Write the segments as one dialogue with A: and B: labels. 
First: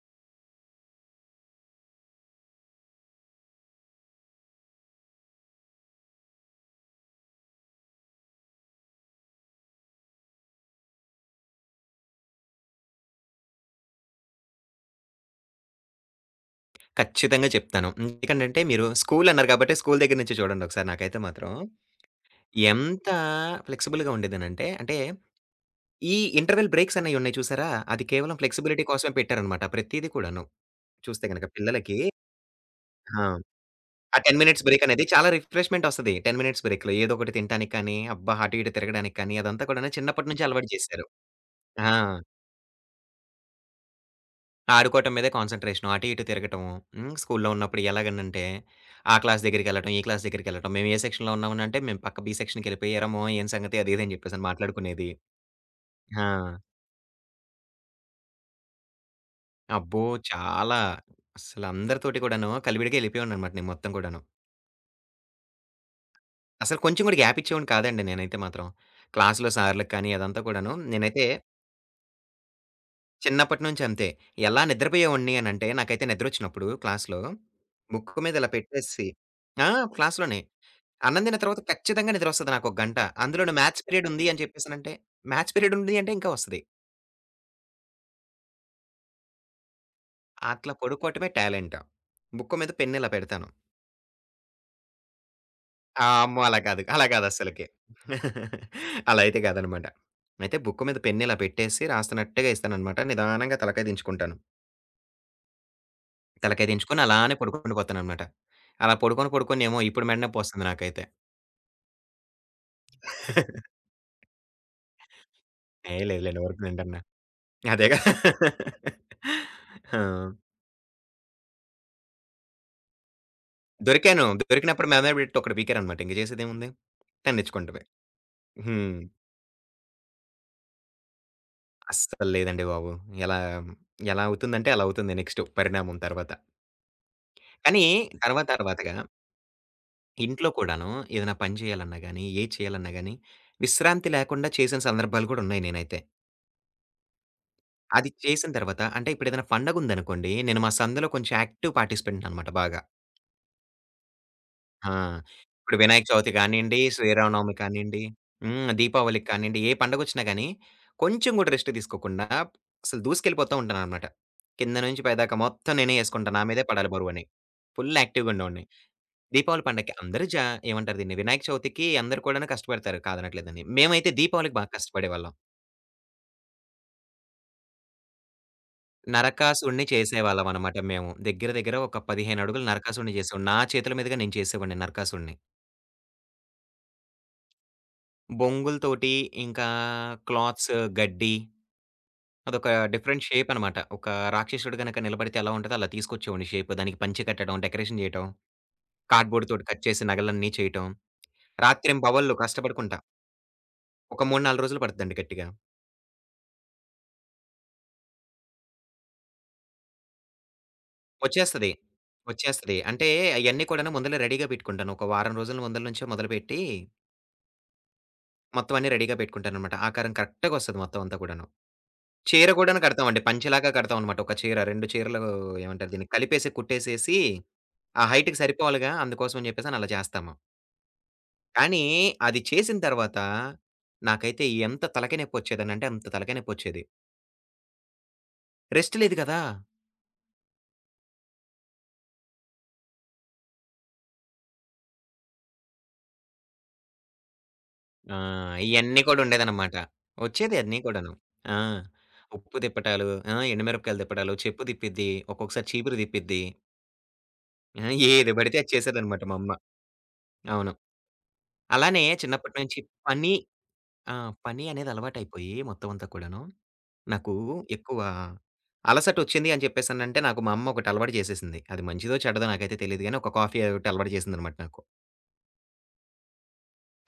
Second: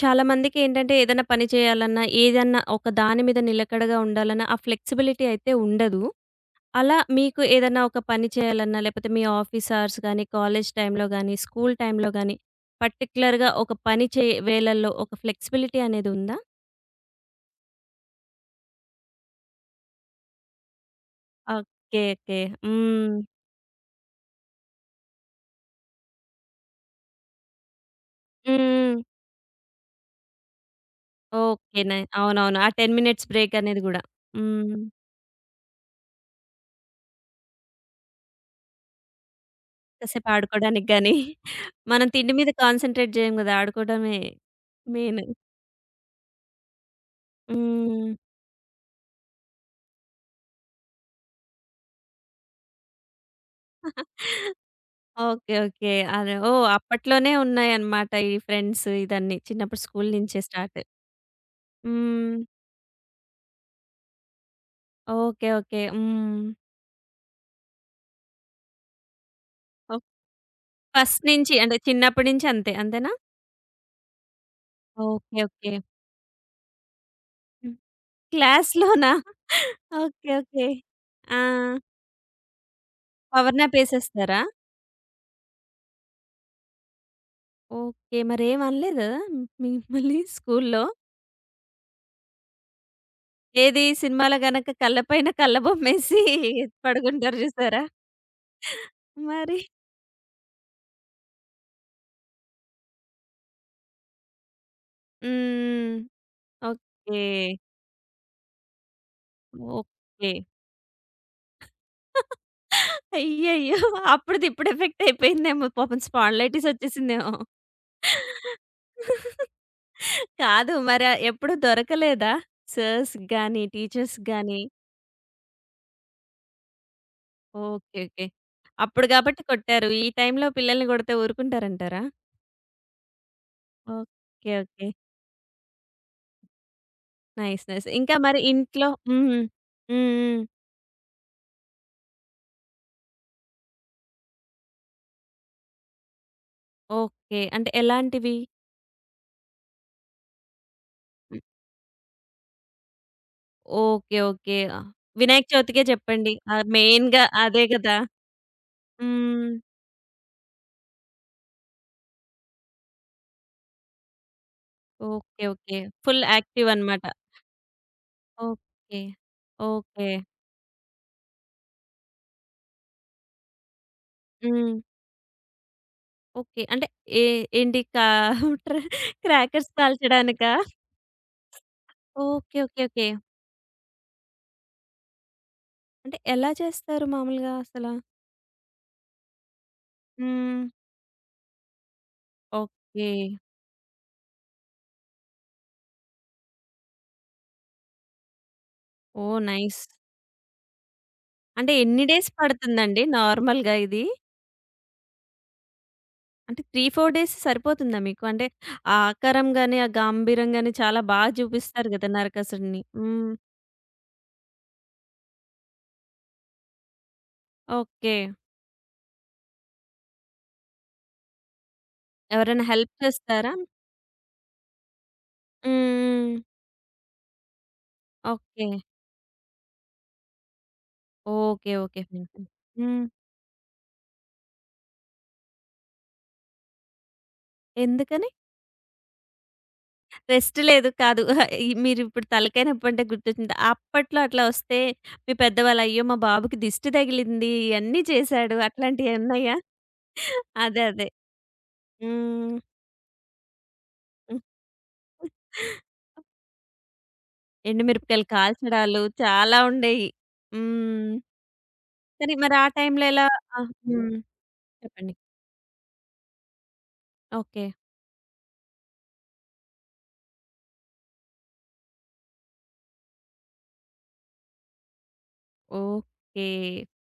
A: చాలామందికి ఏంటంటే ఏదైనా పని చేయాలన్నా, ఏదన్నా ఒక దాని మీద నిలకడగా ఉండాలన్నా, ఆ ఫ్లెక్సిబిలిటీ అయితే ఉండదు. అలా మీకు ఏదన్నా ఒక పని చేయాలన్నా, లేపోతే మీ ఆఫీస్ అవర్స్ గానీ, కాలేజ్ టైంలో గానీ, స్కూల్ టైంలో గానీ, పర్టిక్యులర్‌గా ఒక పని వేళల్లో ఒక ఫ్లెక్సిబిలిటీ అనేదుందా?
B: ఖచ్చితంగా చెప్తాను. ఎందుకంటంటే మీరు స్కూల్ అన్నారు కాబట్టి స్కూల్ దగ్గర నుంచి చూడండి ఒకసారి నాకైతే మాత్రం
A: ఓకే, ఓకే.
B: ఎంత
A: హ్మ్.
B: ఫ్లెక్సిబుల్‌గా ఉండేదనంటే, అంటే ఈ ఇంటర్వల్ బ్రేక్స్ అనేయి ఉన్నాయి చూసారా? అది కేవలం ఫ్లెక్సిబిలిటీ
A: హ్మ్.
B: కోసమే పెట్టారనమాట ప్రతీది కూడాను. చూస్తే గనక
A: ఓకే.
B: పిల్లలకి
A: అవునవును, ఆ 10
B: ఆ!
A: మినిట్స్ బ్రేక్ అనేది గూడా.
B: ఆ 10 మినిట్స్
A: హ్మ్.
B: బ్రేక్ అనేది చాలా రిఫ్రెష్‌మెంట్ ఒస్తది. 10 మినిట్స్ బ్రేక్‌లో ఏదో ఒకటి తినటానికి కానీ, అబ్బా! అటు ఇటు తిరగడానికి కానీ అదంతా కూడాను
A: కాసేపు
B: చిన్నప్పటి నుంచి అలవాటు
A: ఆడుకోడానికి
B: చేశారు.
A: గానీ,
B: ఆ!
A: మనం తిండి మీద కాన్సంట్రేట్ జేయం గదా! ఆడుకోవడమే
B: ఆడుకోవటం
A: మెయిన్.
B: మీదే కాన్సంట్రేషను. అటు ఇటు తిరగటము. హ్మ్. స్కూల్లో ఉన్నప్పుడు
A: హ్మ్.
B: ఎలాగనంటే, ఆ క్లాస్ దగ్గరికెళ్ళటం, ఈ క్లాస్ దగ్గరికెళ్ళటం. మేము ఏ సెక్షన్‌లో ఉన్నామనంటే, మేము పక్క బి సెక్షన్‌కెళ్ళిపోయి "ఏరా మొహం ఏం సంగతి" అది ఇది అని చెప్పేసని మాట్లాడుకునేది.
A: Okay, okay.
B: ఆ!
A: అదే. ఓహ్! అప్పట్లోనే ఉన్నాయన్నమాట ఈ ఫ్రెండ్స్ ఇదన్నీ. చిన్నప్పుడు
B: అబ్బో!
A: స్కూలు నుంచే
B: చాలా.
A: స్టార్ట్.
B: అసలు అందరితోటి
A: హ్మ్.
B: కూడాను కలివిడిగా ఎళ్ళిపోయేవాడిననమాట నేను మొత్తం కూడాను.
A: Okay, okay. హ్మ్.
B: అసలు కొంచెం కూడా గ్యాప్ ఇచ్చేవాడిని కాదండి నేనైతే మాత్రం. క్లాస్‌లో సార్‌లకి
A: ఓహ్!
B: కానీ అదంతా కూడాను
A: ఫస్ట్
B: నేనైతే
A: నుంచి అంటే చిన్నప్పటి నుంచి అంతే. అంతేనా?
B: చిన్నప్పటి నుంచి అంతే. ఎలా నిద్రపోయేవాడిని
A: ఓకే,
B: అనంటే,
A: ఓకే.
B: నాకైతే నిద్రొచ్చినప్పుడు క్లాస్‌లో
A: హ్మ్.
B: ముక్కు మీద ఇలా పెట్టేసి
A: క్లాస్‌లోనా?
B: ఆ!
A: ఓకే,
B: క్లాస్‌లోనే.
A: ఓకే.
B: అన్నం తిన్న
A: ఆ!
B: తర్వాత ఖచ్చితంగా నిద్రొస్తది నాకొక గంట. అందులోను
A: పవర్ నాప్
B: మ్యాథ్స్ పీరియడ్ ఉంది
A: ఏసేస్తారా?
B: అని చెప్పేసనంటే, మ్యాథ్స్ పీరియడ్ ఉంది అంటే ఇంకా వస్తది.
A: ఓకే. మరేం అనలేదా మిమ్మల్ని
B: అట్లా
A: స్కూలులో?
B: పడుకోవటమే టాలెంట్. బుక్క మీద పెన్ ఇలా పెడతాను.
A: ఏది సినిమాలో గనక కళ్ళ పైన
B: ఆ!
A: కళ్ళబొమ్మేసి
B: అమ్మో! అలా కాదు. అలా కాదు
A: పడుకుంటారు
B: అస్సలకి.
A: చూసారా?
B: అలా అయితే
A: మరి?
B: కాదనమాట. అయితే బుక్క మీద పెన్ ఇలా పెట్టేసి రాస్తున్నట్టుగా ఇస్తాననమాట. నిదానంగా తలకాయ దించుకుంటాను.
A: హ్మ్.
B: తలకాయ దించుకొని
A: ఓకే,
B: అలానే పడుకొని పోతాననమాట. అలా పడుకొని పడుకొని ఏమో ఇప్పుడు మెడ
A: ఓకే.
B: నొప్పొస్తుంది నాకైతే.
A: అయ్యయ్యో! అప్పుడిది ఇప్పుడు ఎఫెక్ట్ అయిపోయిందేమో.
B: ఏ
A: పాపం
B: లేదు లేండి.
A: స్పాండిలైటిస్
B: ఊరికనే అంటున్నా.
A: ఒచ్చేసిందేమో.
B: అదేగా. ఆ!
A: కాదు మరి ఎప్పుడు దొరకలేదా? సర్స్‌కి గాని,
B: దొరికాను.
A: టీచర్స్‌కి గాని.
B: దొరికినప్పుడు మెడ మీద పెట్టి ఒకటి పీకారనమాట. ఇంక చేసేదేముంది? తన్నించుకుంటమే.
A: Okay, okay.
B: హ్మ్.
A: అప్పుడు గాబట్టి కొట్టారు. ఈ టైంలో పిల్లల్ని గొడితే ఊరుకుంటారంటారా?
B: అస్సలు లేదండి బాబు. ఎలా, ఎలా
A: ఓకే,
B: అవుతుందంటే అలా
A: ఓకే.
B: అవుతుంది నెక్స్ట్ పరిణామం తర్వాత.
A: నైస్,
B: కానీ
A: నైస్. ఇంకా మరి
B: తర్వాత
A: ఇంట్లో.
B: తర్వాతగా
A: హ్మ్. హ్మ్. హ్మ్.
B: ఇంట్లో కూడాను ఏదైనా పని చేయాలన్నా గాని, ఏది చేయాలన్నా గాని విశ్రాంతి లేకుండా చేసిన సందర్భాలు కూడా ఉన్నాయి నేనైతే.
A: ఓకే. అంటే
B: అది
A: ఎలాంటివి?
B: చేసిన తర్వాత అంటే ఇప్పుడేదైనా పండగుందనుకోండి, నేను మా సందులో కొంచెం యాక్టివ్ పార్టిసిపెంట్ అనమాట బాగా.
A: Okay, okay. ఆహ్,
B: ఆ!
A: వినాయక
B: ఇప్పుడు
A: చవితికే
B: వినాయక చవితి
A: చెప్పండి. ఆహ్,
B: కానియండి,
A: మెయిన్‌గా
B: శ్రీరామనవమి
A: అదే గదా!
B: కానియండి, హ్మ్. దీపావళికి
A: హ్మ్.
B: కానియండి, ఏ పండగొచ్చినా గాని, కొంచెం గూడా రెస్ట్ తీసుకోకుండా అసలు దూసుకెళ్ళిపోతా ఉంటాననమాట. కింద నుంచి పైదాకా
A: ఓకే,
B: మొత్తం
A: ఓకే.
B: నేనే
A: ఫుల్
B: యేసుకుంటా. నా మీదే
A: యాక్టివ్
B: పడాలి
A: అనమాట.
B: బరువని. ఫుల్ యాక్టివ్‌గా ఉండేవాడిని.
A: ఓకే.
B: దీపావళి పండగకి
A: ఓకే.
B: అందరూ జా ఏమంటారు దీన్ని, వినాయక చవితికి అందరూ కూడాను కష్టపడతారు కాదనట్లేదని. మేమైతే దీపావళికి బాగా
A: హ్మ్.
B: కష్టపడేవాళ్ళం.
A: ఓకే. అంటే ఏ ఏంటి కా ట్ర క్రాకర్స్
B: నరకాసుడిని
A: కాల్చడానికా?
B: చేసేవాళ్ళమనమాట మేము. దగ్గర దగ్గర ఒక 15
A: ఓకే,
B: అడుగులు
A: ఓకే, ఓకే.
B: నరకాసుడిని చేసేవాడిని. నా చేతుల మీదుగా నేను చేసేవాడిని నరకాసుడిని.
A: అంటే ఎలా చేస్తారు మామూలుగా అసల?
B: బొంగులతోటి, ఇంకా
A: హ్మ్.
B: క్లాత్స్, గడ్డి అదొక
A: ఓకే.
B: డిఫరెంట్ షేప్ అనమాట. ఒక రాక్షసుడు గనక నిలబడితే ఎలా ఉంటదో అలా తీసుకొచ్చేవాడిని షేప్. దానికి పంచె కట్టడం, డెకరేషన్ చేయటం,
A: ఓహ్!
B: కార్డ్‌బోర్డ్‌తోటి కట్
A: నైస్.
B: చేసి నగలన్నీ చేయటం.
A: అంటే ఎన్ని డేస్
B: రాత్రింబవళ్ళు కష్టపడకుంటా.
A: పడుతుందండి నార్మల్‌గా ఇది?
B: ఒక 3, 4 రోజులు పడుద్దండి గట్టిగా.
A: అంటే 3, 4 డేస్ సరిపోతుందా మీకు? అంటే ఆ ఆకారం గాని, ఆ గాంభీర్యం గాని చాలా బాగా
B: వచ్చేస్తది.
A: చూపిస్తారు గదా!
B: వచ్చేస్తది.
A: నరకాసుడిని.
B: అంటే
A: హ్మ్.
B: అయన్నీ కూడాను ముందలే రెడీగా పెట్టుకుంటాను. ఒక వారం రోజుల ముందల నుంచే మొదలుపెట్టి
A: ఓకే.
B: మొత్తం అన్నీ రెడీగా పెట్టుకుంటాననమాట. ఆకారం కరెక్ట్‌గా వస్తది మొత్తం అంతా కూడాను. చీర
A: ఎవరైనా
B: కూడాను
A: హెల్ప్
B: కడతామండి.
A: చేస్తారా? హ్మ్.
B: పంచెలాగా కడతామనమాట. ఒక చీర, 2 చీరలు ఏమంటారు దీన్ని
A: హ్మ్.
B: కలిపేసి కుట్టేసేసి ఆ హైట్‌కి
A: ఓకే,
B: సరిపోవాలిగా అందుకోసం అని చెప్పేసని అలా చేస్తాము.
A: ఓకే,
B: కానీ
A: ఓకే. ఫైన్,
B: అది
A: ఫైన్.
B: చేసిన
A: హ్మ్.
B: తర్వాత నాకైతే ఎంత తలకాయ నొప్పొచ్చేదనంటే అంత తలకాయ నొప్పొచ్చేది.
A: ఎందుకని?
B: రెస్ట్ లేదు కదా!
A: రెస్ట్ లేదు. కాదు. ఈ మీరిప్పుడు తలకాయ నొప్పంటే గుర్తొచ్చింది. అప్పట్లో అట్లా వస్తే మీ పెద్దవాళ్ళు, "అయ్యో! మా బాబుకి దిష్టి తగిలింది. ఇయన్నీ
B: ఆ!
A: చేశాడు."
B: ఇయన్నీ కూడా
A: అట్లాంటియేమన్నాయా?
B: ఉండేదనమాట. వచ్చేది అన్నీ
A: అదే, అదే.
B: కూడాను. ఆ!
A: హ్మ్.
B: ఉప్పు తిప్పటాలు, ఆ! ఎండుమిరపకాయలు తిప్పటాలు,
A: హ్మ్.
B: చెప్పు తిప్పిద్ది, ఒక్కొక్కసారి చీపురు తిప్పిద్ది. ఆ!
A: ఎండుమిరపకాయలు
B: ఏది పడితే అది
A: కాల్చడాలు
B: చేసేదనమాట మా అమ్మ.
A: చాలా ఉండేయి.
B: అవును.
A: హ్మ్.
B: అలానే
A: కానీ మరి
B: చిన్నప్పటి
A: ఆ
B: నుంచి
A: టైంలో ఎలా.
B: పని
A: ఆ! హ్మ్.
B: ఆ! పని అనేది
A: చెప్పండి.
B: అలవాటైపోయి మొత్తం అంతా కూడాను. నాకు
A: ఓకే,
B: ఎక్కువ అలసటొచ్చింది అని చెప్పేసనంటే, నాకు మా అమ్మ ఒకటి అలవాటు చేసేసింది. అది మంచిదో, చెడ్డదో నాకైతే తెలీదు గానీ, ఒక కాఫీ ఒకటి అలవాటు చేసిందనమాట నాకు.
A: ఓకే,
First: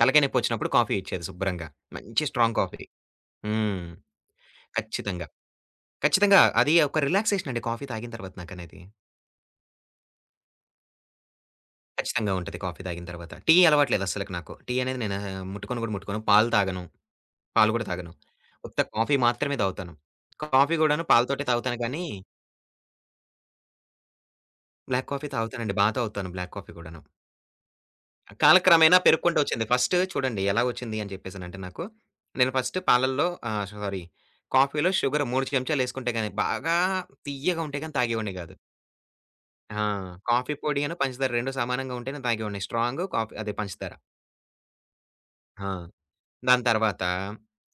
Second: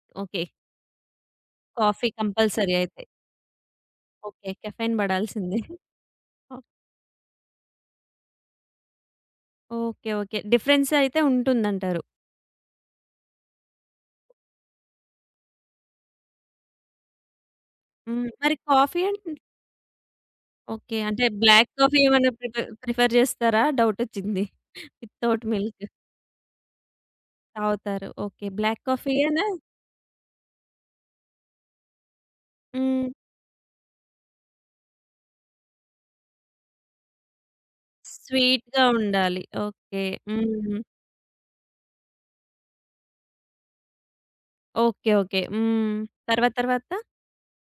B: తలకాయ
A: ఓకే.
B: నొప్పొచ్చినప్పుడు కాఫీ ఇచ్చేది శుభ్రంగా.
A: కాఫీ
B: మంచి స్ట్రాంగ్
A: కంపల్సరీ
B: కాఫీ.
A: అయితే.
B: హ్మ్.
A: ఓకే. కెఫెన్
B: ఖచ్చితంగా.
A: పడాల్సిందే.
B: ఖచ్చితంగా
A: ఓ
B: అది ఒక రిలాక్సేషన్ అండి కాఫీ తాగిన తర్వాత నాకనేది.
A: Okay, okay. డిఫరెన్స్ అయితే ఉంటుందంటారు.
B: ఖచ్చితంగా ఉంటది కాఫీ తాగిన తర్వాత. టీ అలవాట్లేదు అస్సలకి నాకు. టీ అనేది నేను ముట్టుకోను కూడా ముట్టుకోను. పాలు తాగను. పాలు కూడా తాగను.
A: హ్మ్. మరి
B: ఉత్త
A: కాఫీ
B: కాఫీ
A: అండ్.
B: మాత్రమే తాగుతాను. Coffee
A: okay.
B: గూడాను
A: అంటే
B: పాలతోటే
A: బ్లాక్
B: తాగుతాను
A: కాఫీ
B: గానీ
A: ఏమన్నా ప్రిఫర్ ప్రిఫర్ చేస్తారా? డౌటొచ్చింది.
B: బ్లాక్ కాఫీ
A: వితౌట్
B: తాగుతానండి.
A: మిల్క్
B: బా తాగుతాను బ్లాక్ కాఫీ కూడాను.
A: తాగుతారు. ఓకే. బ్లాక్
B: కాలక్రమేణా పెరుగుకుంటూ
A: కాఫీయేనా?
B: వచ్చింది. ఫస్ట్ చూడండి ఎలా వచ్చింది అని చెప్పేసనంటే నాకు, నేను ఫస్ట్
A: హ్మ్.
B: పాలల్లో ఆహ్, సారీ కాఫీలో షుగర్ 3 చెంచాలేసుకుంటే గాని బాగా తియ్యగా ఉంటే గాని తాగేవాడిని గాదు.
A: స్వీట్‌గా ఉండాలి.
B: ఆ!
A: ఓకే.
B: కాఫీ
A: హ్మ్.
B: పొడి అను, పంచదార 2 సమానంగా ఉంటేనే తాగేవాడిని. స్ట్రాంగు కాఫీ అదే పంచదార.
A: Okay, okay.
B: ఆ!
A: హ్మ్. తర్వాత
B: దాని
A: తర్వాత?
B: తర్వాత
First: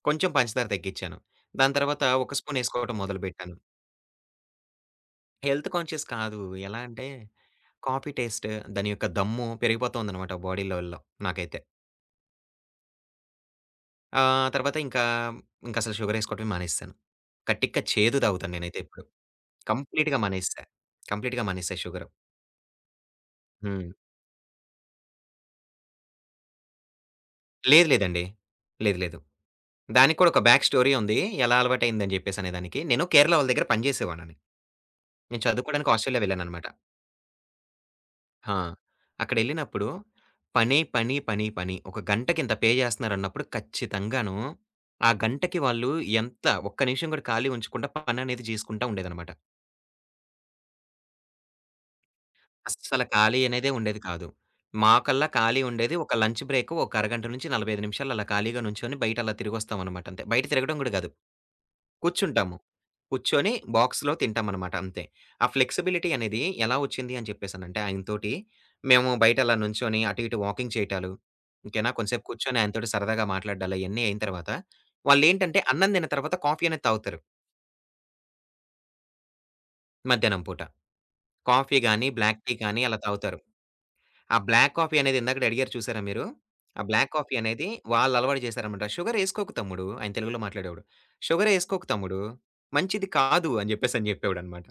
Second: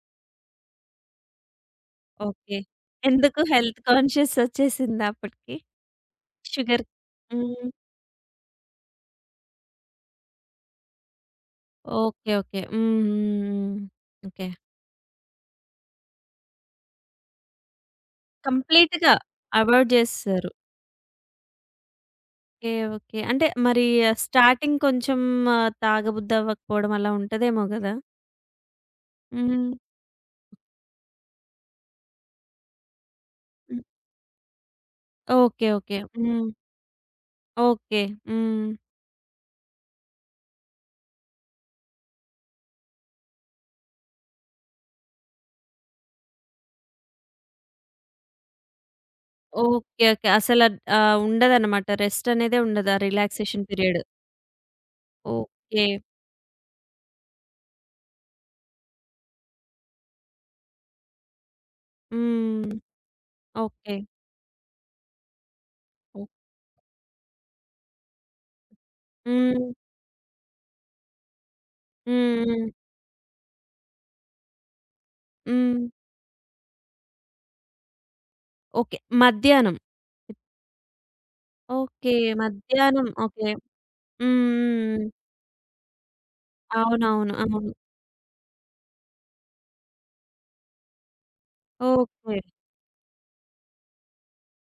B: కొంచెం పంచదార తగ్గించాను. దాని తర్వాత ఒక
A: ఓకే.
B: స్పూన్ ఏసుకోవటం
A: ఎందుకు
B: మొదలుపెట్టాను.
A: హెల్త్ కాన్షియస్ ఒచ్చేసిందా అప్పటికి?
B: హెల్త్ కాన్షియస్ కాదు. ఎలా
A: షుగర్.
B: అంటే
A: హ్మ్.
B: కాఫీ టేస్ట్ దాని యొక్క దమ్ము పెరిగిపోతుందనమాట బాడీలల్లో నాకైతే.
A: Okay, okay. హ్మ్. హ్మ్. హ్మ్.
B: ఆ!
A: ఓకే.
B: తర్వాత ఇంకా, ఇంకసలు షుగరేసుకోవటమే మానేసేశాను. కటిక్క చేదు తాగుతాను నేనైతే ఇప్పుడు.
A: కంప్లీట్‌గా అవాయిడ్
B: కంప్లీట్‌గా
A: జేసేసారు.
B: మానేసా. కంప్లీట్‌గా మానేసా షుగరు.
A: Okay, okay. అంటే మరి
B: హ్మ్.
A: స్టార్టింగ్ కొంచెం ఆహ్, తాగబుద్ది అవ్వకపోవడం అలా ఉంటదేమో
B: లేదు
A: గదా!
B: లేదండి. లేదు లేదు.
A: హ్మ్.
B: దానికి కూడా ఒక బ్యాక్ స్టోరీ ఉంది. ఎలా అలవాటయిందని జెప్పేసనే దానికి. నేను కేరళ వాళ్ళ దగ్గర
A: హ్మ్.
B: పని జేసేవాడిని. నేను
A: ఓకే,
B: చదువుకోవడానికి
A: ఓకే.
B: ఆస్ట్రేలియా
A: హ్మ్.
B: వెళ్ళాననమాట.
A: ఓకే.
B: ఆ!
A: హ్మ్.
B: అక్కడెళ్ళినప్పుడు పని, పని, పని, పని. ఒక గంటకింత పే జేస్తున్నారన్నప్పుడు ఖచ్చితంగాను, ఆ గంటకి వాళ్ళు ఎంత ఒక్క నిమిషం గూడా ఖాళీ ఉంచకుండా పననేది జేసుకుంటా ఉండేదనమాట.
A: Okay, okay. అసల ఆహ్, ఉండదనమాట. రెస్ట్ అనేదే ఉండదు. ఆ
B: అస్సల ఖాళీ
A: రిలాక్సేషన్
B: అనేదే
A: పీరియడ్.
B: ఉండేది కాదు. మాకల్లా ఖాళీ
A: ఓకే.
B: ఉండేది. ఒక లంచ్ బ్రేక్ ఒక అరగంట నుంచి 45 నిమిషాలు అలా ఖాళీగా నుంచొని బయట అలా తిరిగొస్తామనమాట అంతే. బయట తిరగడం గూడా గాదు. కూర్చుంటాము.
A: హ్మ్.
B: కూర్చొని
A: ఓకే.
B: బాక్స్‌లో తింటామనమాట అంతే. ఆ ఫ్లెక్సిబిలిటీ
A: ఓహ్!
B: అనేది ఎలా ఒచ్చింది అని చెప్పేసనంటే ఆయనతోటి మేము బయట అలా
A: హ్మ్.
B: నుంచొని అటు ఇటు వాకింగ్ చేయటాలు, ఓకేనా. కొంసేపు
A: హ్మ్.
B: కూర్చొని
A: హ్మ్.
B: ఆయనతోటి సరదాగా మాట్లాడ్డాలు అయన్నీ అయిన తర్వాత వాళ్ళేంటంటే
A: హ్మ్.
B: అన్నం తిన్న తర్వాత కాఫీ అనేది తాగుతారు
A: ఓకే. మధ్యాహ్నం.
B: మధ్యాహ్నం పూట. కాఫీ గాని,
A: ఓకే.
B: బ్లాక్ టీ గాని అలా
A: మధ్యాహ్నం.
B: తాగుతారు.
A: ఓకే. హ్మ్.
B: ఆ బ్లాక్ కాఫీ
A: హ్మ్. హ్మ్.
B: అనేది ఇందాకడ అడిగారు చూసారా మీరు? ఆ బ్లాక్
A: అవునవును,
B: కాఫీ అనేది
A: అవును.
B: వాళ్ళు అలవాటు చేశారనమాట. "షుగరేసుకోకు తమ్ముడు" ఆయన తెలుగులో మాట్లాడేవాడు. "షుగరేసుకోకు తమ్ముడు,
A: ఓకే,
B: మంచిది కాదు" అని జెప్పేసని జెప్పేవాడనమాట.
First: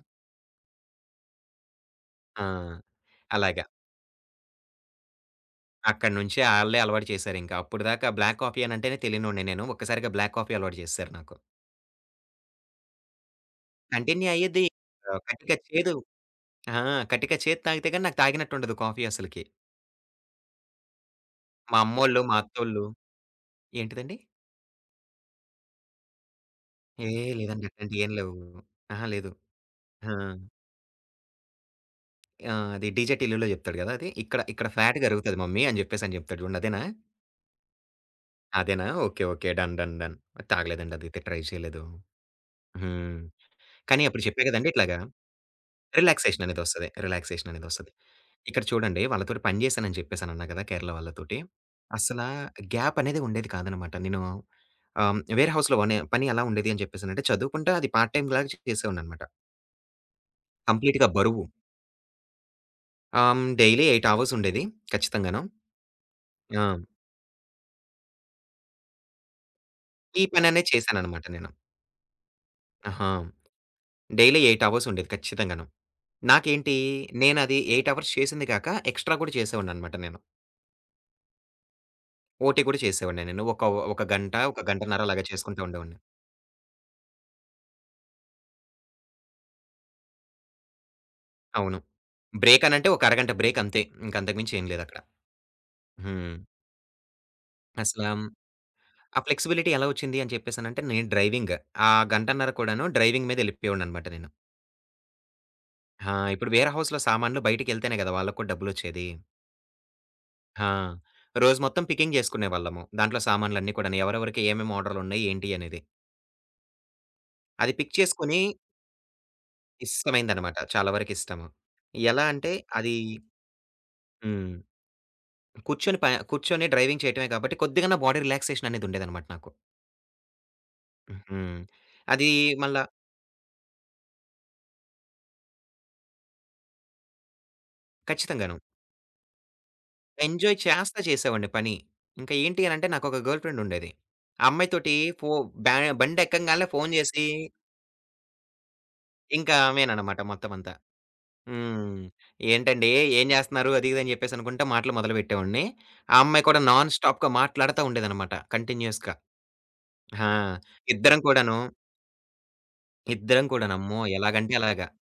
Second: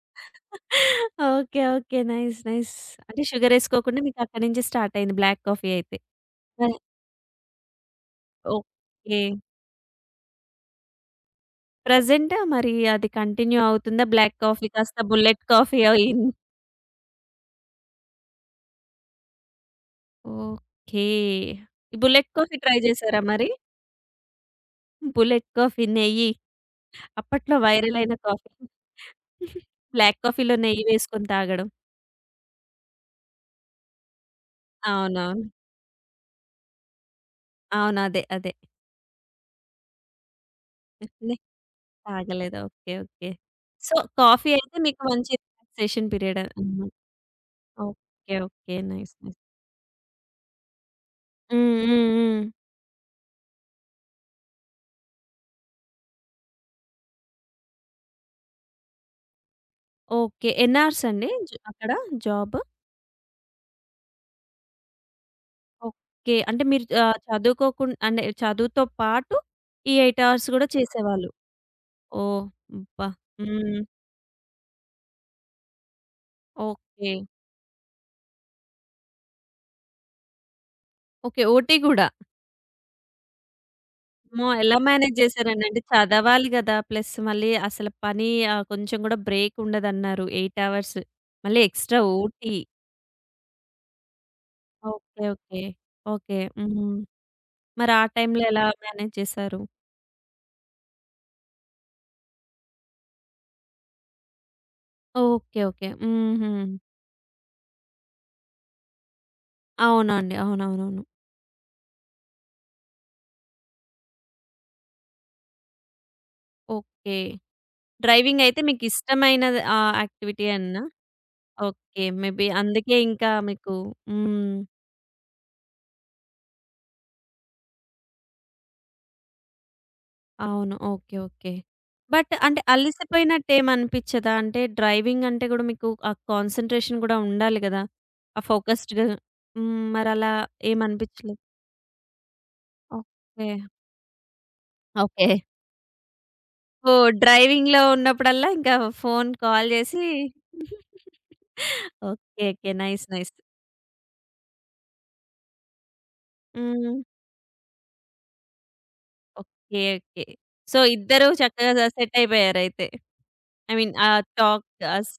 A: Okay, okay. నైస్,
B: ఆ!
A: నైస్. అంటే
B: అలాగా.
A: షుగరేసుకోకుండా మీకు అక్కడి నుంచి స్టార్ట్ అయింది బ్లాక్ కాఫీ అయితే.
B: అక్కడి నుంచి
A: మరి
B: ఆళ్ళే అలవాటు చేశారింక. అప్పటిదాకా బ్లాక్ కాఫీ అనంటేనే
A: ఓకే.
B: తెలియనోడిని నేను. ఒక్కసారిగా బ్లాక్ కాఫీ అలవాటు చేసేశారు నాకు.
A: ప్రెజెంటా మరి అది కంటిన్యూ అవుతుందా?
B: కంటిన్యూ
A: బ్లాక్
B: అయ్యిద్ది.
A: కాఫీ కాస్త
B: ఆహ్,
A: బుల్లెట్
B: కటిక
A: కాఫీ
B: చేదు
A: అయింది.
B: ఆ! కటిక చేదు తాగితే గాని నాకు తాగినట్టుండదు కాఫీ అసలకి.
A: ఓకే.
B: మా
A: ఈ
B: అమ్మోళ్ళు,
A: బుల్లెట్
B: మా
A: కాఫీ ట్రై
B: అత్తోళ్ళు
A: చేసారా మరి?
B: ఏంటిదండి?
A: బుల్లెట్ కాఫీ నెయ్యి.
B: ఏ
A: అప్పట్లో
B: లేదండి
A: వైరల్
B: అట్లాంటియేం
A: అయిన
B: లేవు.
A: కాఫీ.
B: అహా! లేదు. ఆ!
A: బ్లాక్ కాఫీలో నెయ్యి వేసుకొని తాగడం.
B: ఆ! అది డీజే టిల్లులో జెప్తాడు గదా! అది. ఇక్కడ ఇక్కడ ఫ్యాట్ కరుగుతది
A: అవునవును,
B: మమ్మీ అని జెప్పేసని జెప్తాడు జూడండి. అదేనా?
A: అవును. అదే, అదే.
B: అదేనా? Okay. Okay. Done. Done. Done. తాగలేదండి అదైతే
A: నె
B: ట్రై చేయలేదు.
A: తాగలేదు. ఓకే,
B: హ్మ్.
A: ఓకే. సో,
B: కానీ అప్పుడు చెప్పా
A: కాఫీ
B: గదండీ
A: అయితే
B: ఇట్లాగా
A: మీకు మంచి రిలాక్సేషన్ పీరియడ్
B: రిలాక్సేషన్ అనేదొస్తది.
A: అన్నమాట.
B: రిలాక్సేషన్ అనేదొస్తది.
A: ఓకే,
B: ఇక్కడ
A: ఓకే.
B: చూడండి
A: నైస్, నైస్.
B: వాళ్ళతోటి పని జేశానని చెప్పేసనన్నా గదా! కేరళ వాళ్ళతోటి.
A: హ్మ్. హ్మ్.
B: అసలా
A: హ్మ్.
B: గ్యాప్ అనేది ఉండేది కాదనమాట. నేను వేర్ హౌస్‌లో వనే పని ఎలా ఉండేది అని జెప్పేసనంటే చదువుకుంటా అది పార్ట్ టైమ్ లాగా చేసేవాడిననమాట.
A: ఓకే. ఎన్ని అవర్స్
B: కంప్లీట్‌గా
A: అండి
B: బరువు.
A: అక్కడ జాబ్?
B: ఆహ్, హ్మ్. డైలీ 8 అవర్స్ ఉండేది ఖచ్చితంగాను.
A: ఓకే. అంటే
B: ఆ!
A: మీరు ఆహ్, చదువుకోకుం అంటే చదువుతో పాటు ఈ 8
B: ఈ
A: అవర్స్ కూడా
B: పననేది చేశాననమాట
A: చేసేవాళ్ళు.
B: నేను.
A: ఓహ్! అబ్బా!
B: ఆహా!
A: హ్మ్.
B: డైలీ 8 అవర్స్ ఉండేది ఖచ్చితంగాను. నాకేంటి
A: ఓకే,
B: నేనది 8 అవర్స్ చేసింది కాక ఎక్స్‌ట్రా కూడా చేసేవాడిననమాట నేను.
A: ఓకే. ఓటీ గూడా?
B: ఓటీ కూడా చేసేవాడిని నేను. ఒక ఒక గంట,
A: అమ్మో!
B: ఒక
A: ఎలా
B: గంటన్నర
A: మేనేజ్
B: అలాగా చేసుకుంటూ
A: చేశారండి? అంటే
B: ఉండేవాడిని.
A: చదవాలి గదా! ప్లస్ మళ్ళీ అసలు పని ఆహ్, కొంచెం గూడా బ్రేక్ ఉండదన్నారు. 8 అవర్స్. మళ్ళీ
B: అవును.
A: Extra OT.
B: బ్రేక్ అనంటే ఒక అరగంట బ్రేక్ అంతే. ఇంక అంతకు మించి ఏం లేదక్కడ.
A: ఓకే, ఓకే,
B: హ్మ్.
A: ఓకే. హ్మ్. మరి ఆ
B: అసలా
A: టైంలో ఎలా మేనేజ్
B: ఆ
A: చేశారు?
B: ఫ్లెక్సిబిలిటీ ఎలా వచ్చింది అని చెప్పేసనంటే నేను డ్రైవింగ్. ఆ గంటన్నర కూడాను డ్రైవింగ్ మీద ఎళ్ళిపోయేవాడిననమాట నేను.
A: Okay, okay.
B: ఆ!
A: హుహు.
B: ఇప్పుడు వేర్ హౌస్‌లో సామాన్లు బయటికెళ్తేనే కదా! వాళ్ళకి కూడా డబ్బులొచ్చేది.
A: అవునండి.
B: ఆ!
A: అవునవునవును.
B: రోజు మొత్తం పికింగ్ జేసుకునేవాళ్ళము. దాంట్లో సామాన్లన్నీ కూడాను. ఎవరెవరికి ఏమేమి ఆర్డర్‌లున్నాయి, ఏంటి అనేది.
A: ఓకే.
B: అది పిక్ చేసుకొని
A: డ్రైవింగ్ అయితే మీకిష్టమైన ఆహ్, యాక్టివిటీ
B: ఇష్టమైందనమాట.
A: అనా?
B: చాలా వరకు ఇష్టము.
A: ఓకే.
B: ఎలా
A: మేబీ
B: అంటే అది
A: అందుకే ఇంకా మీకు. హ్మ్.
B: హ్మ్. కూర్చొని డ్రైవింగ్ చేయటమే కాబట్టి కొద్దిగా బాడీ రిలాక్సేషన్ అనేది ఉండేదనమాట నాకు.
A: అవును. Okay, okay.
B: హ్మ్. అది
A: బట్ అంటే
B: మళ్ళా
A: అలిసిపోయినట్టేమనిపిచ్చదా? అంటే డ్రైవింగ్ అంటే గూడా మీకు ఆ కాన్సంట్రేషన్ గూడా ఉండాలి గదా! ఆ
B: ఖచ్చితంగాను.
A: ఫోకస్డ్‌గా. హ్మ్. మరలా
B: ఎంజాయ్ చేస్తా
A: ఏమనిపిచ్చలేదు.
B: చేసేవాడిని పని. ఇంకా ఏంటి అనంటే నాకొక గర్ల్
A: ఓకే,
B: ఫ్రెండ్ ఉండేది. ఆ అమ్మాయితోటి
A: ఓకే.
B: ఫో బ్యా బండెక్కంగాల్నే ఫోను
A: ఓహ్!
B: జేసి
A: డ్రైవింగ్‌లో ఉన్నప్పుడల్లా ఇంకా ఫోన్
B: ఇంకా
A: కాల్ జేసి.
B: ఆమేననమాట మొత్తమంతా. హ్మ్.
A: Okay, okay.
B: ఏంటండి
A: నైస్,
B: ఏం
A: నైస్.
B: జేస్తున్నారు? అది ఇది అని జెప్పేసనుకుంటా మాటలు మొదలుపెట్టేవాడిని. ఆ అమ్మాయి కూడా నాన్
A: హ్మ్.
B: స్టాప్‌గా మాట్లాడతా ఉండేదనమాట కంటిన్యూయస్‌గా.
A: Okay, okay.
B: ఆ!
A: సో,
B: ఇద్దరం
A: ఇద్దరూ
B: కూడాను,
A: చక్కగా సెట్ అయిపోయారైతే.
B: ఇద్దరం
A: ఐ
B: కూడాను
A: మీన్
B: అమ్మో!
A: ఆ
B: ఎలాగంటే
A: టాక్
B: అలాగా.
A: ఆస్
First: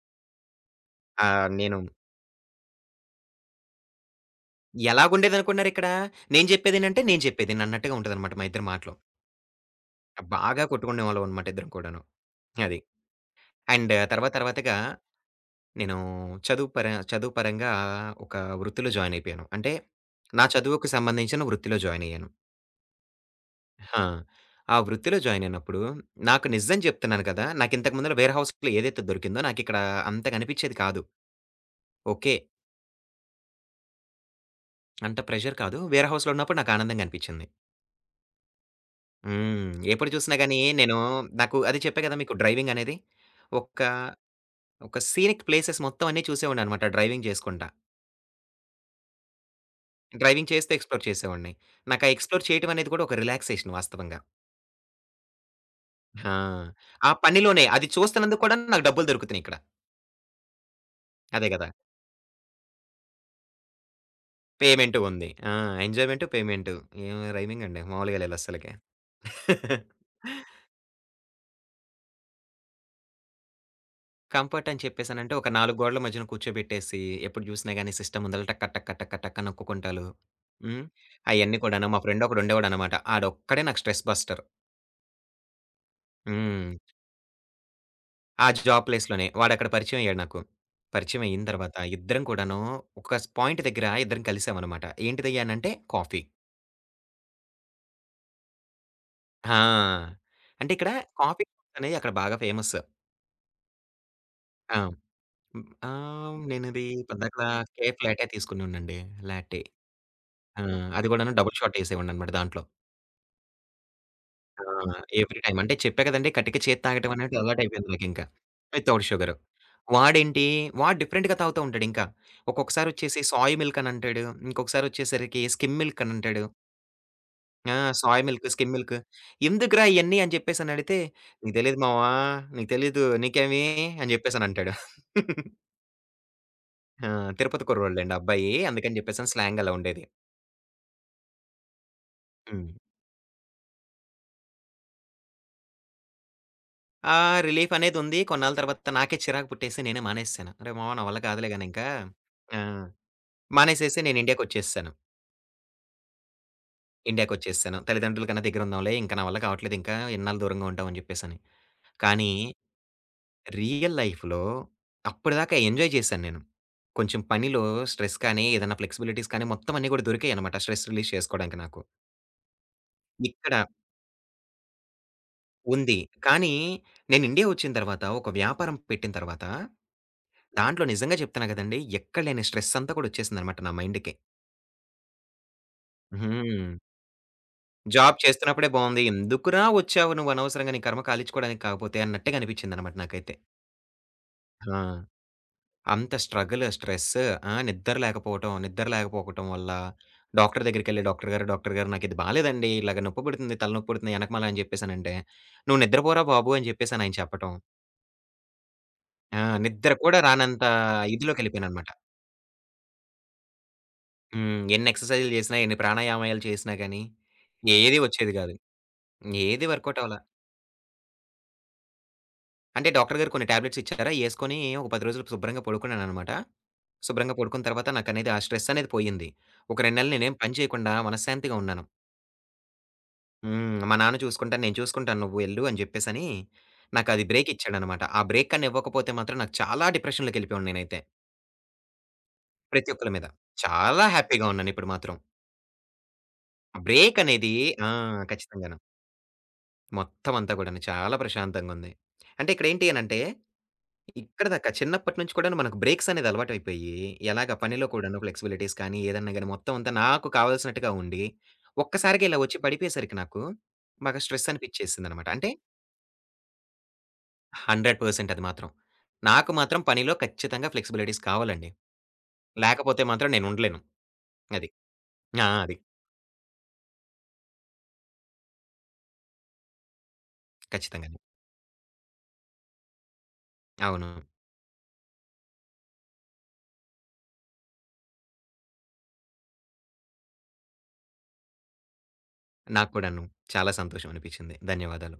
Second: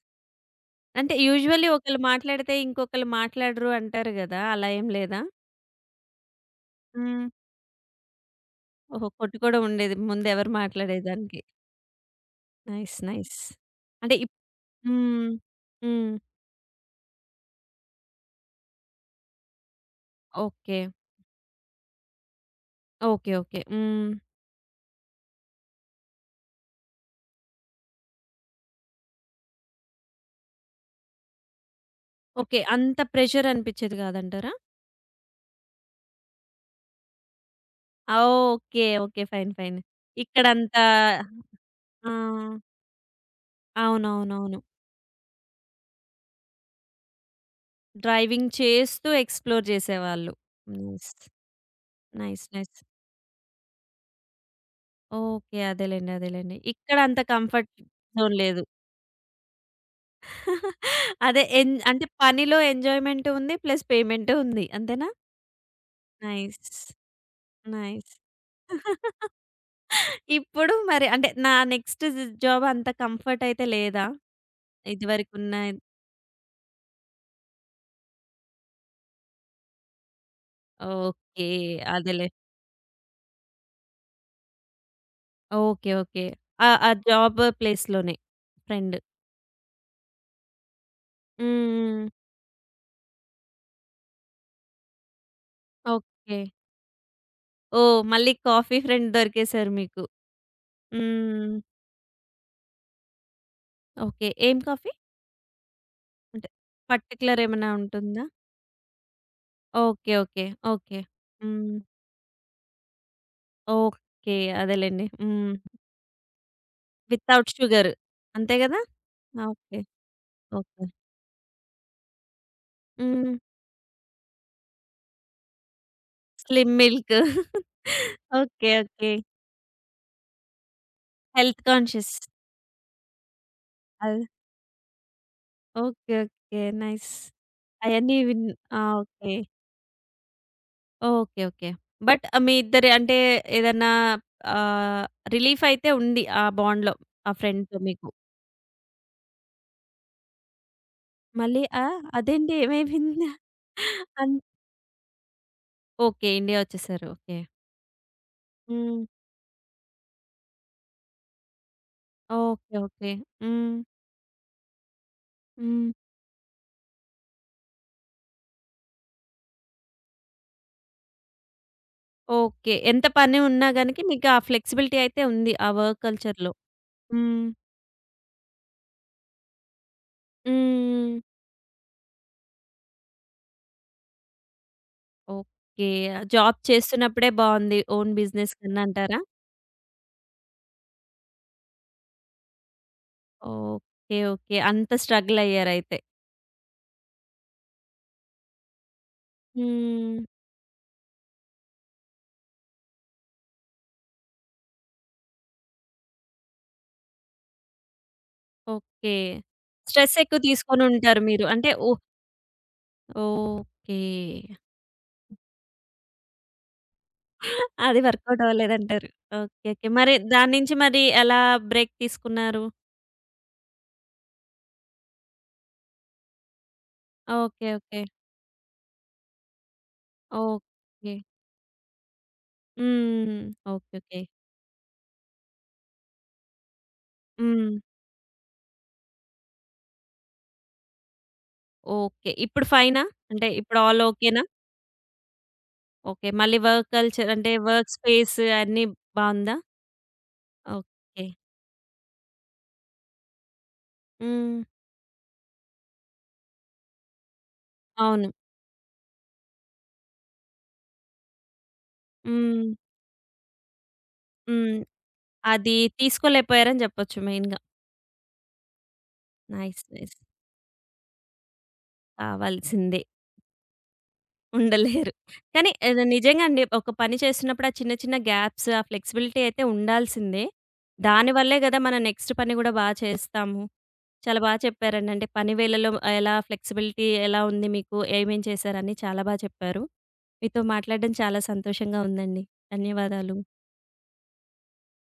A: అంటే
B: ఆహ్,
A: యూజువల్లీ
B: నేను
A: ఒకళ్ళు మాట్లాడితే ఇంకొకళ్ళు మాట్లాడరు అంటారు గదా! అలా ఏం లేదా?
B: ఎలాగుండేదనుకున్నారిక్కడ? నేను జెప్పేదినంటే నేను
A: హ్మ్.
B: చెప్పేదినన్నట్టుగా ఉంటదనమాట మా ఇద్దరి మాటలు.
A: ఓహో! కొట్టు కూడా ఉండేది ముందెవరు
B: బాగా
A: మాట్లాడేదానికి.
B: కొట్టుకునేవాళ్ళమనమాట ఇద్దరం కూడాను. అది.
A: Nice, nice.
B: అండ్
A: అంటే
B: తర్వాత తర్వాతగా
A: హ్మ్.
B: నేను
A: హ్మ్.
B: చదువు పరంగా ఒక వృత్తిలో జాయిన్ అయిపోయాను. అంటే నా
A: ఓకే,
B: చదువుకు సంబంధించిన వృత్తిలో జాయిన్ అయ్యాను.
A: Okay, okay.
B: ఆ!
A: హ్మ్.
B: ఆ వృత్తిలో జాయిన్ అయినప్పుడు నాకు నిజం చెప్తున్నాను కదా! నాకింతకు ముందల వేర్‌హౌస్‌లో ఏదైతే దొరికిందో నాకిక్కడ అంతగా అనిపిచ్చేది కాదు. ఓకే.
A: ఓకే. అంత ప్రెషర్ అనిపిచ్చేది గాదంటారా?
B: అంత ప్రెషర్ కాదు. వేర్‌హౌస్‌లో ఉన్నప్పుడు నాకు ఆనందంగా అనిపిచ్చింది.
A: ఆ! Okay, okay. ఫైన్,
B: హ్మ్.
A: ఫైన్.
B: ఎప్పుడు చూసినా గాని
A: ఇక్కడంతా.
B: నేను నాకు అది చెప్పా
A: ఆ!
B: కదా! మీకు డ్రైవింగ్ అనేది. ఒక,
A: అవునవునవును.
B: ఒక సీనిక్ ప్లేసెస్ మొత్తం అన్నీ చూసేవాడిననమాట డ్రైవింగ్ చేసుకుంటా.
A: డ్రైవింగ్ చేస్తూ ఎక్స్‌ప్లోర్ జేసేవాళ్ళు.
B: డ్రైవింగ్ చేస్తూ ఎక్స్‌ప్లోర్
A: నైస్,
B: చేసేవాడిని. నాకు ఆ
A: నైస్,
B: ఎక్స్‌ప్లోర్ చేయటం
A: నైస్.
B: అనేది కూడా ఒక రిలాక్సేషన్ వాస్తవంగా.
A: ఓకే. అదేలెండి,
B: ఆ!
A: అదేలెండి. ఇక్కడ
B: ఆ
A: అంత
B: పనిలోనే
A: కంఫర్ట్
B: అది
A: జోన్
B: చూస్తున్నందుకు కూడా
A: లేదు.
B: నాకు డబ్బులు దొరుకుతున్నాయి ఇక్కడ.
A: అదే
B: అదే కదా!
A: అంటే పనిలో ఎంజాయ్‌మెంట్ ఉంది. ప్లస్ పేమెంట్ ఉంది.
B: పేమెంట్
A: అంతేనా?
B: ఉంది. ఆ! Enjoyment, payment.
A: నైస్,
B: ఏం రైమింగ్ అండి
A: నైస్.
B: మామూలుగా లేదు అస్సలకి.
A: ఇప్పుడు మరి అంటే నా నెక్స్ట్ జాబ్ అంత కంఫర్ట్ అయితే లేదా?
B: కంఫర్ట్ అని చెప్పేసనంటే ఒక
A: ఇదివరకున్న.
B: 4 గోడల మధ్యన కూర్చోబెట్టేసి, ఎప్పుడు జూసినా గాని సిస్టమ్ ముందల టక టక టక టక నొక్కుకుంటాలు. హ్మ్.
A: ఓకే.
B: అయన్నీ కూడాను మా ఫ్రెండ్
A: అదేలే.
B: ఒకడు ఉండేవాడనమాట. ఆడొక్కడే నాకు స్ట్రెస్ బస్టర్.
A: Okay, okay. ఆ!
B: హ్మ్.
A: ఆ జాబ్ ప్లేస్‌లోనే
B: ఆ జాబ్
A: ఫ్రెండ్.
B: ప్లేస్‌లోనే వాడక్కడ పరిచయం అయ్యాడు నాకు. పరిచయం అయిన తర్వాత
A: హ్మ్.
B: ఇద్దరం కూడాను ఒక స్ పాయింట్ దగ్గర ఇద్దరం కలిసామనమాట. ఏంటిదయ్యా అనంటే కాఫీ.
A: ఓకే. ఓహ్! మళ్ళీ కాఫీ ఫ్రెండ్ దొరికేసారు మీకు.
B: ఆ! అంటే ఇక్కడ కాఫీ
A: హ్మ్.
B: అనేది అక్కడ బాగా ఫేమస్.
A: ఓకే. ఏం
B: ఆ!
A: కాఫీ?
B: హ్మ్. ఆహ్,
A: అంటే
B: నేనిది
A: పర్టిక్యులర్
B: పద్దాకలా
A: ఏమన్నా
B: కేఫ్
A: ఉంటుందా?
B: లాటే తీసుకున్నానండి. లాటే.
A: ఓకే, ఓకే,
B: ఆ!
A: ఓకే.
B: అది కూడాను డబుల్
A: హ్మ్.
B: షాట్ ఏసేవాడిననమాట దాంట్లో.
A: ఓకే.
B: ఆ!
A: అదేలెండి.
B: ఎవ్రీ
A: హ్మ్.
B: టైమ్ అంటే చెప్పా కదండీ! కటిక చేది తాగటం అనేది
A: వితౌట్ షుగర్.
B: అలవాటయిపోయింది నాకింకా.
A: అంతే గదా!
B: Without sugar.
A: ఓకే,
B: వాడేంటి
A: ఓకే.
B: వాడు డిఫరెంట్‌గా తాగుతా ఉంటాడింకా. ఒక్కొక్కసారొచ్చేసి
A: హ్మ్.
B: సోయ్ మిల్క్ అనంటాడు. ఇంకొకసారొచ్చేసరికి స్కిమ్ మిల్క్ అనంటాడు.
A: Slim milk.
B: ఆ! Soy milk,
A: okay,
B: skim milk
A: okay.
B: ఎందుకురా ఇయన్నీ అని చెప్పేసనడిగితే, "నీకు
A: హెల్త్
B: తెలీదు మావా,
A: కాన్షియస్.
B: నీకు తెలీదు. నీకేమి" అని
A: అది.
B: చెప్పేసనంటాడు.
A: Okay, okay.
B: ఆ!
A: నైస్.
B: తిరుపతి కుర్రోళ్ళండి
A: అయన్నీ విన్
B: అబ్బాయి.
A: ఆ!
B: అందుకని జెప్పేసని
A: ఓకే,
B: స్లాంగ్ అలా ఉండేది.
A: Okay, okay. బట్ మీ
B: హ్మ్.
A: ఇద్దరి అంటే ఏదన్నా ఆహ్, రిలీఫ్ అయితే ఉంది ఆ బాండ్‌లో.
B: ఆ
A: ఆ
B: రిలీఫ్
A: ఫ్రెండ్‌తో మీకు.
B: అనేదుంది. కొన్నాళ్ళ తర్వాత నాకే చిరాకు పుట్టేసి నేనే మానేసేసాను. "అరేయ్ మామ! నా వల్ల కాదులే
A: మళ్ళీ
B: గాని
A: ఆ!
B: ఇంకా"
A: అదేంటి
B: ఆ!
A: ఏమైపోయింది?
B: మానేసేసి నేను
A: అన్
B: ఇండియాకొచ్చేసేసాను.
A: ఓకే. ఇండియా ఒచ్చేసారు. ఓకే.
B: ఇండియాకొచ్చేసేసాను. తల్లిదండ్రుల కన్నా దగ్గరుందాంలే.
A: హ్మ్.
B: ఇంకా నా వల్ల కావట్లేదు ఇంకా ఎన్నాళ్ళు దూరంగా ఉంటాం అని జెప్పేసని. కానీ
A: ఓకే, ఓకే. హ్మ్.
B: రియల్ లైఫ్‌లో అప్పటిదాకా
A: హ్మ్.
B: ఎంజాయ్ చేశాను నేను. కొంచెం పనిలో స్ట్రెస్ కానీ, ఏదైనా ఫ్లెక్సిబిలిటీస్ కానీ మొత్తం అన్నీ గూడా దొరికాయనమాట స్ట్రెస్ రిలీజ్ చేసుకోవడానికి నాకు.
A: ఓకే. ఎంత పని
B: ఇక్కడ
A: ఉన్నా గనక మీకు ఆ ఫ్లెక్సిబిలిటీ అయితే ఉంది. ఆ
B: ఉంది.
A: వర్క్ కల్చర్‌లో.
B: కానీ, నేను ఇండియా
A: హ్మ్.
B: వచ్చిన తర్వాత, ఒక వ్యాపారం పెట్టిన తర్వాత, దాంట్లో నిజంగా
A: హ్మ్.
B: చెప్తున్నా గదండీ! ఎక్కడ లేని స్ట్రెస్ అంతా కూడా ఒచ్చేసిందనమాట నా మైండ్‌కి.
A: ఓకే. జాబ్
B: హ్మ్.
A: చేస్తున్నప్పుడే బావుంది. ఓన్
B: జాబ్
A: బిజినెస్
B: చేస్తున్నప్పుడే
A: కన్నా
B: బావుంది.
A: అంటారా?
B: ఎందుకురా ఒచ్చావు నువ్వు అనవసరంగా నీ కర్మ కాలిచ్చుకోవడానికి కాకపోతే అన్నట్టుగా అనిపిచ్చిందనమాట నాకైతే.
A: Okay, okay.
B: ఆ!
A: అంత స్ట్రగుల్ అయ్యారయితే.
B: అంత స్ట్రగుల్, స్ట్రెస్ ఆ! నిద్ర లేకపోవటం, నిద్ర లేకపోవటం వల్ల
A: హ్మ్.
B: డాక్టర్ దగ్గరికెళ్ళి, "డాక్టర్ గారు, డాక్టర్ గారు నాకిది బాలేదండి. ఇలాగ నొప్పి పుడుతుంది, తలనొప్పి పుడుతుంది ఎనకమాల" అని జెప్పేసనంటే, "నువ్వు నిద్రపోరా బాబు" అని జెప్పేసని ఆయన చెప్పటం.
A: ఓకే.
B: ఆ! నిద్ర
A: స్ట్రెస్
B: కూడా
A: ఎక్కువ
B: రానంత
A: తీసుకోనుంటారు మీరు. అంటే
B: ఇదిలోకెళ్ళిపోయాననమాట.
A: ఓహ్! ఓకే.
B: హ్మ్. ఎన్ని ఎక్సర్‌సైజులు చేసినా, ఎన్ని ప్రాణాయామాలు చేసినా గాని, ఏది
A: అది
B: వచ్చేది
A: వర్కౌట్
B: గాదు.
A: అవ్వలేదంటారు.
B: ఏది
A: ఓకే, ఓకే.
B: వర్కౌట్
A: మరి
B: అవ్వలా.
A: దాని నుంచి మరి ఎలా బ్రేక్ తీసుకున్నారు?
B: అంటే డాక్టర్ గారు కొన్ని టాబ్లెట్స్ ఇచ్చారా, యేసుకొని ఒక 10 రోజులు శుభ్రంగా పడుకున్నాననమాట. శుభ్రంగా
A: ఓకే,
B: పడుకున్న తర్వాత
A: ఓకే,
B: నాకనేది ఆ స్ట్రెస్ అనేది పోయింది. ఒక 2 నెలలు నేనేం పని చేయకుండా
A: ఓకే.
B: మనశ్శాంతిగా ఉన్నాను.
A: హ్మ్.
B: హ్మ్. మా
A: ఓకే,
B: నాన్న
A: ఓకే.
B: చూసుకుంటాను, నేను చూసుకుంటాను నువ్వు ఎళ్ళు అని చెప్పేసని, నాకది బ్రేక్
A: హ్మ్.
B: ఇచ్చాడనమాట. ఆ బ్రేక్ కానీ ఇవ్వకపోతే మాత్రం నాకు చాలా డిప్రెషన్‌లోకెళ్ళిపోయాను నేనైతే.
A: ఓకే. ఇప్పుడు
B: ప్రతి
A: ఫైనా?
B: ఒక్కళ్ళ మీద.
A: అంటే ఇప్పుడు ఆల్
B: చాలా
A: ఓకేనా?
B: హ్యాపీగా ఉన్నానిప్పుడు మాత్రం.
A: ఓకే. మళ్ళీ వర్క్ కల్చర్ అంటే
B: బ్రేకనేది ఆ!
A: వర్క్ స్పేస్
B: ఖచ్చితంగాను.
A: అన్నీ బావుందా?
B: మొత్తం అంతా కూడాను చాలా
A: ఓకే.
B: ప్రశాంతంగుంది. అంటే ఇక్కడేంటి అనంటే, ఇక్కడ
A: హ్మ్.
B: దాకా చిన్నప్పటి నుంచి కూడాను మనకు బ్రేక్స్ అనేది అలవాటయిపోయి, ఎలాగ పనిలో కూడాను
A: అవును.
B: ఫ్లెక్సిబిలిటీస్ కానీ, ఏదన్నా గాని మొత్తం అంతా నాకు కావాల్సినట్టుగా ఉండి, ఒక్కసారిగా ఇలా వచ్చి
A: హ్మ్.
B: పడిపోయేసరికి నాకు, బాగా స్ట్రెస్
A: హ్మ్.
B: అనిపిచ్చేసిందనమాట. అంటే
A: అది తీసుకోలేకపోయారని చెప్పొచ్చు మెయిన్‌గా.
B: 100% అది మాత్రం. నాకు మాత్రం
A: నైస్,
B: పనిలో
A: నైస్.
B: ఖచ్చితంగా ఫ్లెక్సిబిలిటీస్ కావాలండి.
A: కావాల్సిందే.
B: లేకపోతే మాత్రం నేనుండలేను. అది.
A: ఉండలేరు.
B: ఆ!
A: కానీ
B: అది.
A: అది నిజంగా అండి. ఒక పని చేస్తున్నప్పుడు ఆ చిన్న చిన్న గ్యాప్స్, ఆ ఫ్లెక్సిబిలిటీ అయితే ఉండాల్సిందే.
B: ఖచ్చితంగాను.
A: దానివల్లే గదా! మనం నెక్స్ట్ పని గూడా బా చేస్తాము.
B: అవును.
A: చాలా బాగా చెప్పారండి. అంటే పని వేళలో ఎలా ఫ్లెక్సిబిలిటీ ఎలా ఉంది మీకు? ఏమేం చేశారని చాలా బాగా చెప్పారు. మీతో మాట్లాడడం చాలా సంతోషంగా ఉందండి.
B: నాకు కూడాను
A: ధన్యవాదాలు.
B: చాలా సంతోషం అనిపిచ్చింది. ధన్యవాదాలు.